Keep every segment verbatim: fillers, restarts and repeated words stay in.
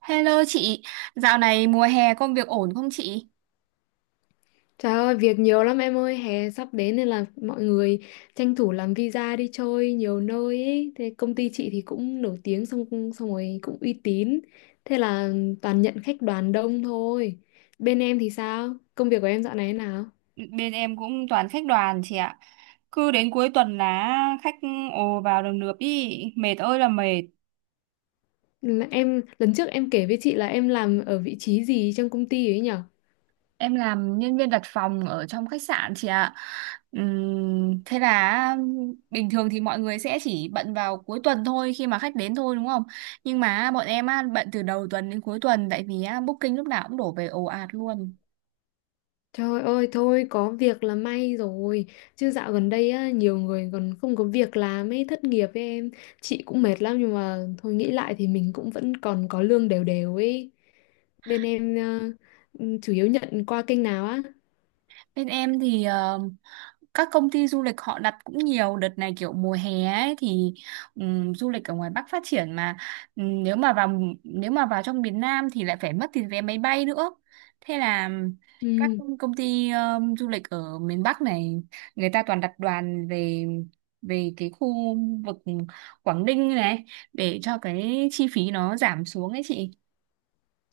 Hello chị, dạo này mùa hè công việc ổn không chị? Trời ơi, việc nhiều lắm em ơi, hè sắp đến nên là mọi người tranh thủ làm visa đi chơi nhiều nơi ấy. Thế công ty chị thì cũng nổi tiếng xong xong rồi cũng uy tín. Thế là toàn nhận khách đoàn đông thôi. Bên em thì sao? Công việc của em dạo này thế nào? Bên em cũng toàn khách đoàn chị ạ. Cứ đến cuối tuần là khách ồ vào đồng lượp đi, mệt ơi là mệt. Là Em lần trước em kể với chị là em làm ở vị trí gì trong công ty ấy nhỉ? Em làm nhân viên đặt phòng ở trong khách sạn chị ạ. Ừm, thế là bình thường thì mọi người sẽ chỉ bận vào cuối tuần thôi khi mà khách đến thôi đúng không? Nhưng mà bọn em á, bận từ đầu tuần đến cuối tuần tại vì á, booking lúc nào cũng đổ về ồ ạt luôn. Trời ơi thôi có việc là may rồi. Chứ dạo gần đây á, nhiều người còn không có việc làm ấy, thất nghiệp. Với em, chị cũng mệt lắm nhưng mà thôi nghĩ lại thì mình cũng vẫn còn có lương đều đều ấy. Bên em ờ, ừ, chủ yếu nhận qua kênh nào á? Bên em thì ờ, các công ty du lịch họ đặt cũng nhiều đợt này kiểu mùa hè ấy thì ừm, du lịch ở ngoài Bắc phát triển mà. Ừm, nếu mà vào nếu mà vào trong miền Nam thì lại phải mất tiền vé máy bay nữa. Thế là các Ừ. công ty ờ, du lịch ở miền Bắc này người ta toàn đặt đoàn về về cái khu vực Quảng Ninh này để cho cái chi phí nó giảm xuống ấy chị.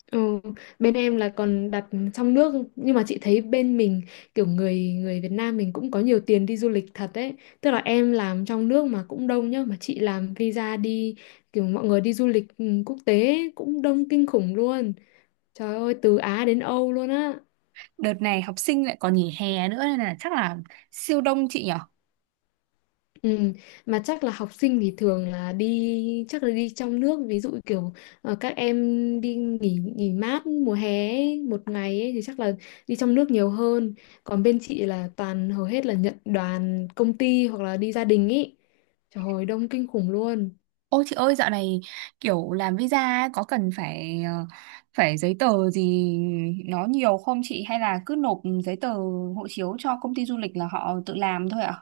Ừ, bên em là còn đặt trong nước nhưng mà chị thấy bên mình kiểu người người Việt Nam mình cũng có nhiều tiền đi du lịch thật đấy, tức là em làm trong nước mà cũng đông nhá, mà chị làm visa đi kiểu mọi người đi du lịch ừ, quốc tế ấy, cũng đông kinh khủng luôn, trời ơi từ Á đến Âu luôn á. Đợt này học sinh lại còn nghỉ hè nữa nên là chắc là siêu đông chị nhỉ? Ừ, mà chắc là học sinh thì thường là đi, chắc là đi trong nước, ví dụ kiểu ờ, các em đi nghỉ nghỉ mát mùa hè ấy, một ngày ấy, thì chắc là đi trong nước nhiều hơn. Còn bên chị là toàn, hầu hết là nhận đoàn công ty hoặc là đi gia đình ý, trời ơi đông kinh khủng luôn. Ôi chị ơi, dạo này kiểu làm visa ấy, có cần phải ờ, phải giấy tờ gì nó nhiều không chị, hay là cứ nộp giấy tờ hộ chiếu cho công ty du lịch là họ tự làm thôi ạ?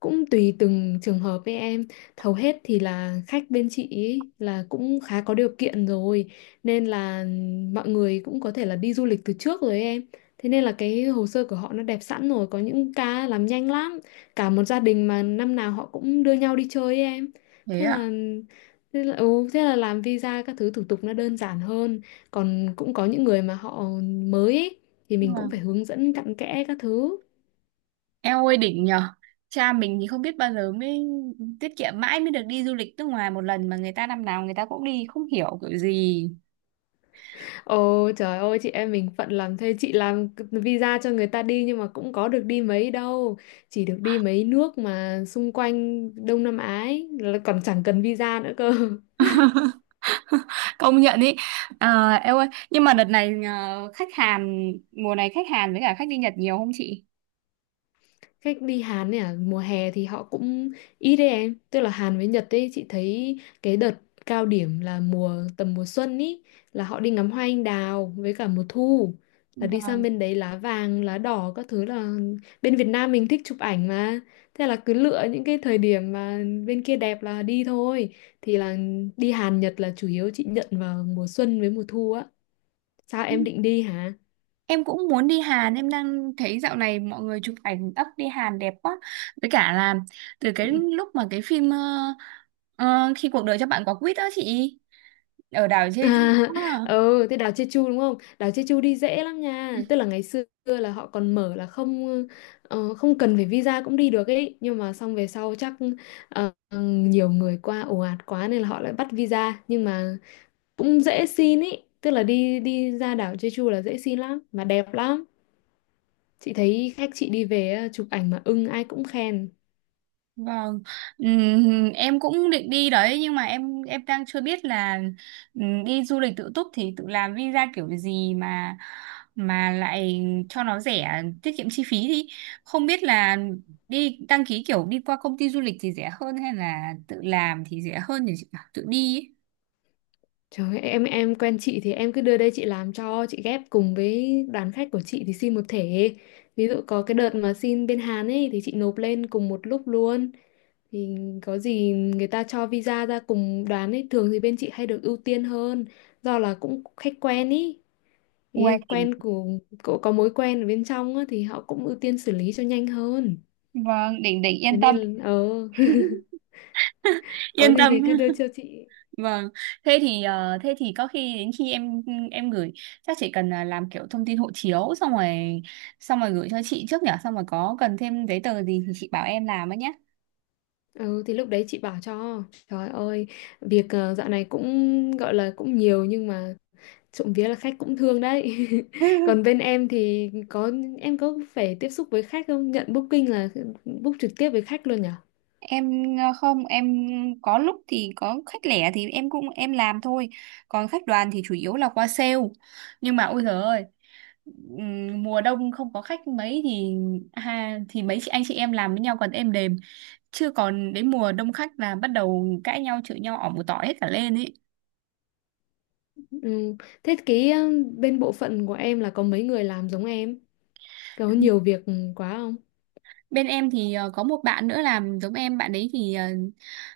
Cũng tùy từng trường hợp với em, hầu hết thì là khách bên chị ý là cũng khá có điều kiện rồi, nên là mọi người cũng có thể là đi du lịch từ trước rồi ấy em. Thế nên là cái hồ sơ của họ nó đẹp sẵn rồi, có những ca làm nhanh lắm, cả một gia đình mà năm nào họ cũng đưa nhau đi chơi ấy em. Thế thế ạ. là thế là, ừ, thế là làm visa các thứ thủ tục nó đơn giản hơn. Còn cũng có những người mà họ mới ấy, thì Nhưng mình mà cũng phải hướng dẫn cặn kẽ các thứ. eo ơi đỉnh nhờ. Cha mình thì không biết bao giờ mới tiết kiệm mãi mới được đi du lịch nước ngoài một lần, mà người ta năm nào người ta cũng đi không hiểu kiểu gì. Ồ trời ơi, chị em mình phận làm thế, chị làm visa cho người ta đi nhưng mà cũng có được đi mấy đâu, chỉ được đi mấy nước mà xung quanh Đông Nam Á ấy, là còn chẳng cần visa nữa cơ. Công nhận ý. À, eo ơi, nhưng mà đợt này ờ, khách Hàn mùa này, khách Hàn với cả khách đi Nhật nhiều không chị? Khách đi Hàn ấy à, mùa hè thì họ cũng ít đấy em. Tức là Hàn với Nhật ấy, chị thấy cái đợt cao điểm là mùa, tầm mùa xuân ý, là họ đi ngắm hoa anh đào, với cả mùa thu là đi sang Vâng. bên đấy lá vàng lá đỏ các thứ, là bên Việt Nam mình thích chụp ảnh mà, thế là cứ lựa những cái thời điểm mà bên kia đẹp là đi thôi. Thì là đi Hàn Nhật là chủ yếu chị nhận vào mùa xuân với mùa thu á. Sao em định đi hả? Em cũng muốn đi Hàn, em đang thấy dạo này mọi người chụp ảnh ấp đi Hàn đẹp quá. Với cả là từ cái lúc mà cái phim ờ, ờ, Khi cuộc đời cho bạn quả quýt đó chị, ở đảo À, Jeju á. ừ thế đảo Jeju đúng không? Đảo Jeju đi dễ lắm nha. Tức là ngày xưa là họ còn mở là không, ờ, không cần phải visa cũng đi được ấy. Nhưng mà xong về sau chắc ờ, nhiều người qua ồ ạt quá nên là họ lại bắt visa. Nhưng mà cũng dễ xin ấy. Tức là đi, đi ra đảo Jeju là dễ xin lắm mà đẹp lắm. Chị thấy khách chị đi về á, chụp ảnh mà ưng ai cũng khen. Vâng. Ừm, em cũng định đi đấy, nhưng mà em em đang chưa biết là ừm, đi du lịch tự túc thì tự làm visa kiểu gì mà mà lại cho nó rẻ tiết kiệm chi phí, thì không biết là đi đăng ký kiểu đi qua công ty du lịch thì rẻ hơn hay là tự làm thì rẻ hơn, thì chị bảo tự đi ấy. Trời ơi, em em quen chị thì em cứ đưa đây chị làm cho, chị ghép cùng với đoàn khách của chị thì xin một thể. Ví dụ có cái đợt mà xin bên Hàn ấy thì chị nộp lên cùng một lúc luôn. Thì có gì người ta cho visa ra cùng đoàn ấy, thường thì bên chị hay được ưu tiên hơn do là cũng khách quen ý. Ý Uầy, là quen của, của có mối quen ở bên trong á, thì họ cũng ưu tiên xử lý cho nhanh hơn. vâng, đỉnh đỉnh, Thế yên tâm. nên là- ờ Có Yên gì tâm. thì cứ đưa cho chị. Vâng, thế thì ờ, thế thì có khi đến khi em em gửi, chắc chị cần là làm kiểu thông tin hộ chiếu xong rồi xong rồi gửi cho chị trước nhở, xong rồi có cần thêm giấy tờ gì thì chị bảo em làm ấy nhé. Ừ thì lúc đấy chị bảo cho, trời ơi việc ờ, dạo này cũng gọi là cũng nhiều nhưng mà trộm vía là khách cũng thương đấy. Còn bên em thì có, em có phải tiếp xúc với khách không, nhận booking là ừ, book trực tiếp với khách luôn nhở? Em ờ, không em có lúc thì có khách lẻ thì em cũng em làm thôi, còn khách đoàn thì chủ yếu là qua sale. Nhưng mà ôi giời ơi, ừm, mùa đông không có khách mấy thì ha, thì mấy chị anh chị em làm với nhau còn êm đềm, chứ còn đến mùa đông khách là bắt đầu cãi nhau chửi nhau ỏm một tỏi hết cả lên ấy. Ừ. Thế cái ờ, bên bộ phận của em là có mấy người làm giống em, có nhiều việc ừ, quá không? Bên em thì ờ, có một bạn nữa làm giống em, bạn ấy thì ờ,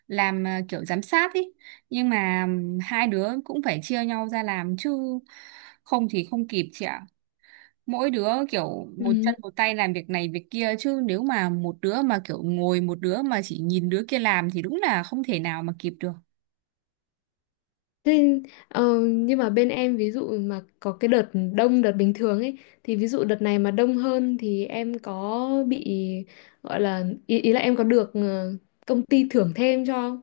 làm ờ, kiểu giám sát ấy. Nhưng mà ừm, hai đứa cũng phải chia nhau ra làm chứ không thì không kịp chị ạ. Mỗi đứa kiểu một Ừ. chân một tay làm việc này việc kia, chứ nếu mà một đứa mà kiểu ngồi, một đứa mà chỉ nhìn đứa kia làm thì đúng là không thể nào mà kịp được. Thế, ờ, nhưng mà bên em ví dụ mà có cái đợt đông đợt bình thường ấy, thì ví dụ đợt này mà đông hơn thì em có bị gọi là ý, ý là em có được ờ, công ty thưởng thêm cho không?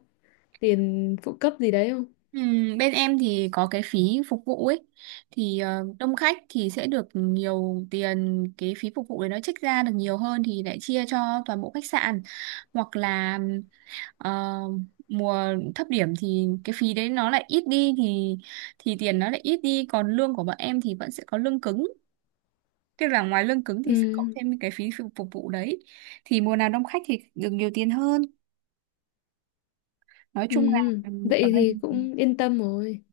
Tiền phụ cấp gì đấy không? Ừ, bên em thì có cái phí phục vụ ấy, thì ờ, đông khách thì sẽ được nhiều tiền, cái phí phục vụ đấy nó trích ra được nhiều hơn thì lại chia cho toàn bộ khách sạn. Hoặc là ờ, mùa thấp điểm thì cái phí đấy nó lại ít đi, thì thì tiền nó lại ít đi, còn lương của bọn em thì vẫn sẽ có lương cứng, tức là ngoài lương cứng thì sẽ Ừ, cộng thêm cái phí phục phục vụ đấy, thì mùa nào đông khách thì được nhiều tiền hơn, nói ừ. chung là ừ, ở Vậy đây thì cũng yên tâm rồi.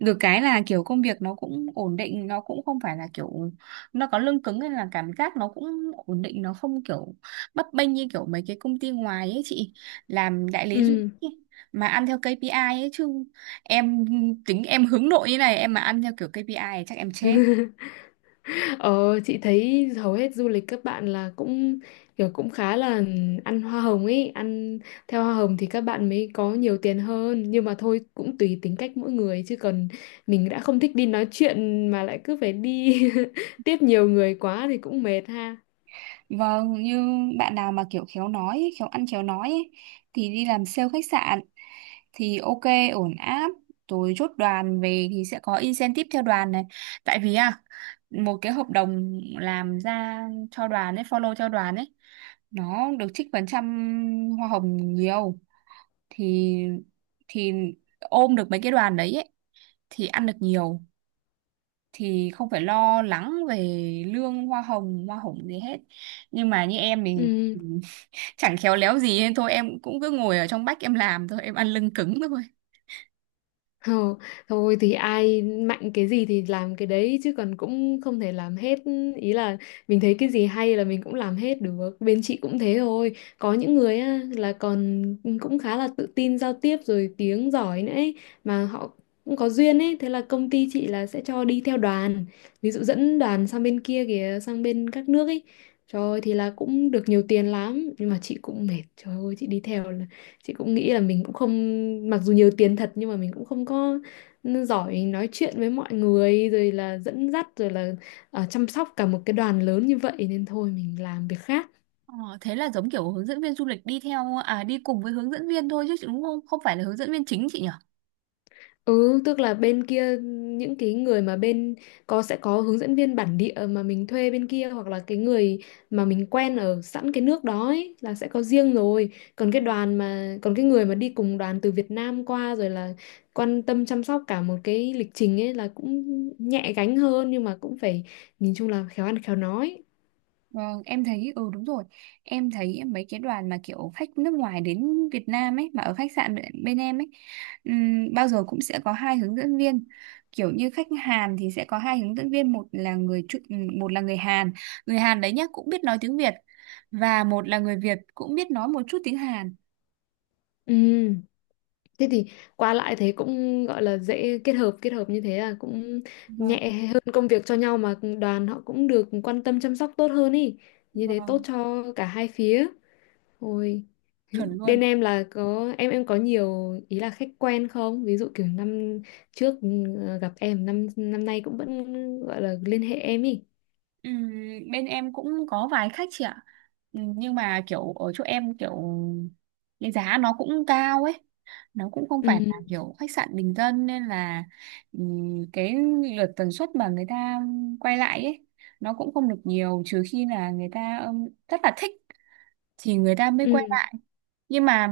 được cái là kiểu công việc nó cũng ổn định, nó cũng không phải là kiểu, nó có lương cứng nên là cảm giác nó cũng ổn định, nó không kiểu bấp bênh như kiểu mấy cái công ty ngoài ấy chị, làm đại lý du Ừ. lịch ấy, mà ăn theo ca pê i ấy, chứ em tính em hướng nội như này, em mà ăn theo kiểu ca pê i thì chắc em chết. Ờ, chị thấy hầu hết du lịch các bạn là cũng kiểu cũng khá là ăn hoa hồng ấy, ăn theo hoa hồng thì các bạn mới có nhiều tiền hơn, nhưng mà thôi cũng tùy tính cách mỗi người chứ còn mình đã không thích đi nói chuyện mà lại cứ phải đi tiếp nhiều người quá thì cũng mệt ha. Vâng, như bạn nào mà kiểu khéo nói, ấy, khéo ăn khéo nói ấy, thì đi làm sale khách sạn thì ok, ổn áp. Rồi chốt đoàn về thì sẽ có incentive theo đoàn này. Tại vì à, một cái hợp đồng làm ra cho đoàn ấy, follow cho đoàn ấy, nó được trích phần trăm hoa hồng nhiều. Thì thì ôm được mấy cái đoàn đấy ấy, thì ăn được nhiều. Thì không phải lo lắng về lương hoa hồng, hoa hồng gì hết. Nhưng mà như em thì Ừ. chẳng khéo léo gì nên thôi em cũng cứ ngồi ở trong bách em làm thôi, em ăn lưng cứng thôi. Ờ, thôi thì ai mạnh cái gì thì làm cái đấy chứ còn cũng không thể làm hết, ý là mình thấy cái gì hay là mình cũng làm hết được. Bên chị cũng thế thôi, có những người á, là còn cũng khá là tự tin giao tiếp rồi tiếng giỏi nữa ấy, mà họ cũng có duyên ấy, thế là công ty chị là sẽ cho đi theo đoàn, ví dụ dẫn đoàn sang bên kia kìa, sang bên các nước ấy, trời ơi, thì là cũng được nhiều tiền lắm nhưng mà chị cũng mệt, trời ơi chị đi theo, chị cũng nghĩ là mình cũng không, mặc dù nhiều tiền thật nhưng mà mình cũng không có giỏi nói chuyện với mọi người rồi là dẫn dắt rồi là ờ, chăm sóc cả một cái đoàn lớn như vậy, nên thôi mình làm việc khác. Ờ, thế là giống kiểu hướng dẫn viên du lịch đi theo, à đi cùng với hướng dẫn viên thôi chứ đúng không, không phải là hướng dẫn viên chính chị nhỉ? Ừ, tức là bên kia những cái người mà bên có, sẽ có hướng dẫn viên bản địa mà mình thuê bên kia, hoặc là cái người mà mình quen ở sẵn cái nước đó ấy, là sẽ có riêng rồi. Còn cái đoàn mà, còn cái người mà đi cùng đoàn từ Việt Nam qua rồi là quan tâm chăm sóc cả một cái lịch trình ấy, là cũng nhẹ gánh hơn nhưng mà cũng phải, nhìn chung là khéo ăn khéo nói. Vâng, em thấy ừ đúng rồi. Em thấy mấy cái đoàn mà kiểu khách nước ngoài đến Việt Nam ấy mà ở khách sạn bên, bên em ấy, ừm, bao giờ cũng sẽ có hai hướng dẫn viên. Kiểu như khách Hàn thì sẽ có hai hướng dẫn viên, một là người Chu- ừm, một là người Hàn, người Hàn đấy nhá cũng biết nói tiếng Việt, và một là người Việt cũng biết nói một chút tiếng Hàn. Ừ. Thế thì qua lại thế cũng gọi là dễ kết hợp, kết hợp như thế là cũng Vâng, nhẹ hơn công việc cho nhau, mà đoàn họ cũng được quan tâm chăm sóc tốt hơn ý, như thế tốt vâng, cho cả hai phía. Ôi chuẩn luôn. bên em là có, em em có nhiều ý là khách quen không, ví dụ kiểu năm trước ừ, gặp em, năm năm nay cũng vẫn gọi là liên hệ em ý. Ừm, Bên em cũng có vài khách chị ạ. Ừm, Nhưng mà kiểu ở chỗ em kiểu cái giá nó cũng cao ấy. Nó cũng không phải Ừ. là kiểu khách sạn bình dân, nên là ừm, cái lượt tần suất mà người ta quay lại ấy, nó cũng không được nhiều, trừ khi là người ta ừm, rất là thích thì người ta mới quay Ừ. lại. Nhưng mà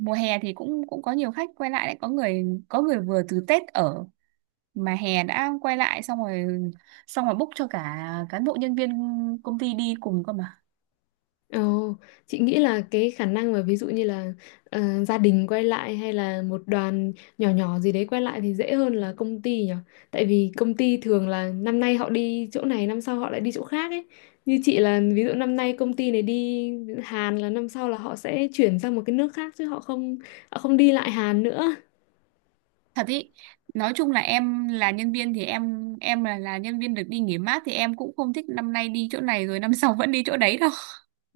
mùa hè thì cũng cũng có nhiều khách quay lại đấy, có người có người vừa từ Tết ở mà hè đã quay lại, xong rồi xong rồi book cho cả cán bộ nhân viên công ty đi cùng cơ mà. Ồ, chị nghĩ là cái khả năng mà ví dụ như là ờ, gia đình quay lại hay là một đoàn nhỏ nhỏ gì đấy quay lại thì dễ hơn là công ty nhỉ? Tại vì công ty thường là năm nay họ đi chỗ này, năm sau họ lại đi chỗ khác ấy. Như chị là ví dụ năm nay công ty này đi Hàn là năm sau là họ sẽ chuyển sang một cái nước khác chứ họ không, họ không đi lại Hàn nữa. Thật ý, nói chung là em là nhân viên thì em em là là nhân viên được đi nghỉ mát thì em cũng không thích năm nay đi chỗ này rồi năm sau vẫn đi chỗ đấy đâu.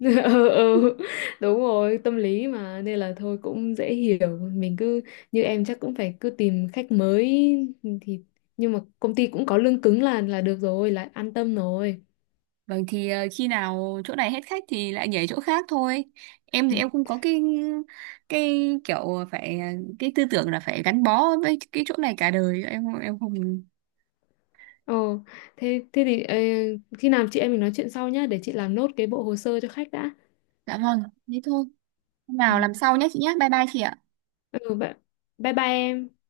Ừ, ừ, đúng rồi tâm lý mà, nên là thôi cũng dễ hiểu, mình cứ như em chắc cũng phải cứ tìm khách mới. Ừ, thì nhưng mà công ty cũng có lương cứng là là được rồi, là an tâm rồi. Vâng, thì ờ, khi nào chỗ này hết khách thì lại nhảy chỗ khác thôi. Em thì Ừ. em không có cái cái kiểu phải, cái tư tưởng là phải gắn bó với cái chỗ này cả đời. Em em không. Ồ thế, thế thì ờ, khi nào chị em mình nói chuyện sau nhá, để chị làm nốt cái bộ hồ sơ cho khách đã. Dạ vâng, thế thôi. Hôm Ừ, nào làm sau nhé chị nhé. Bye bye chị ạ. ừ bye bye, bye em.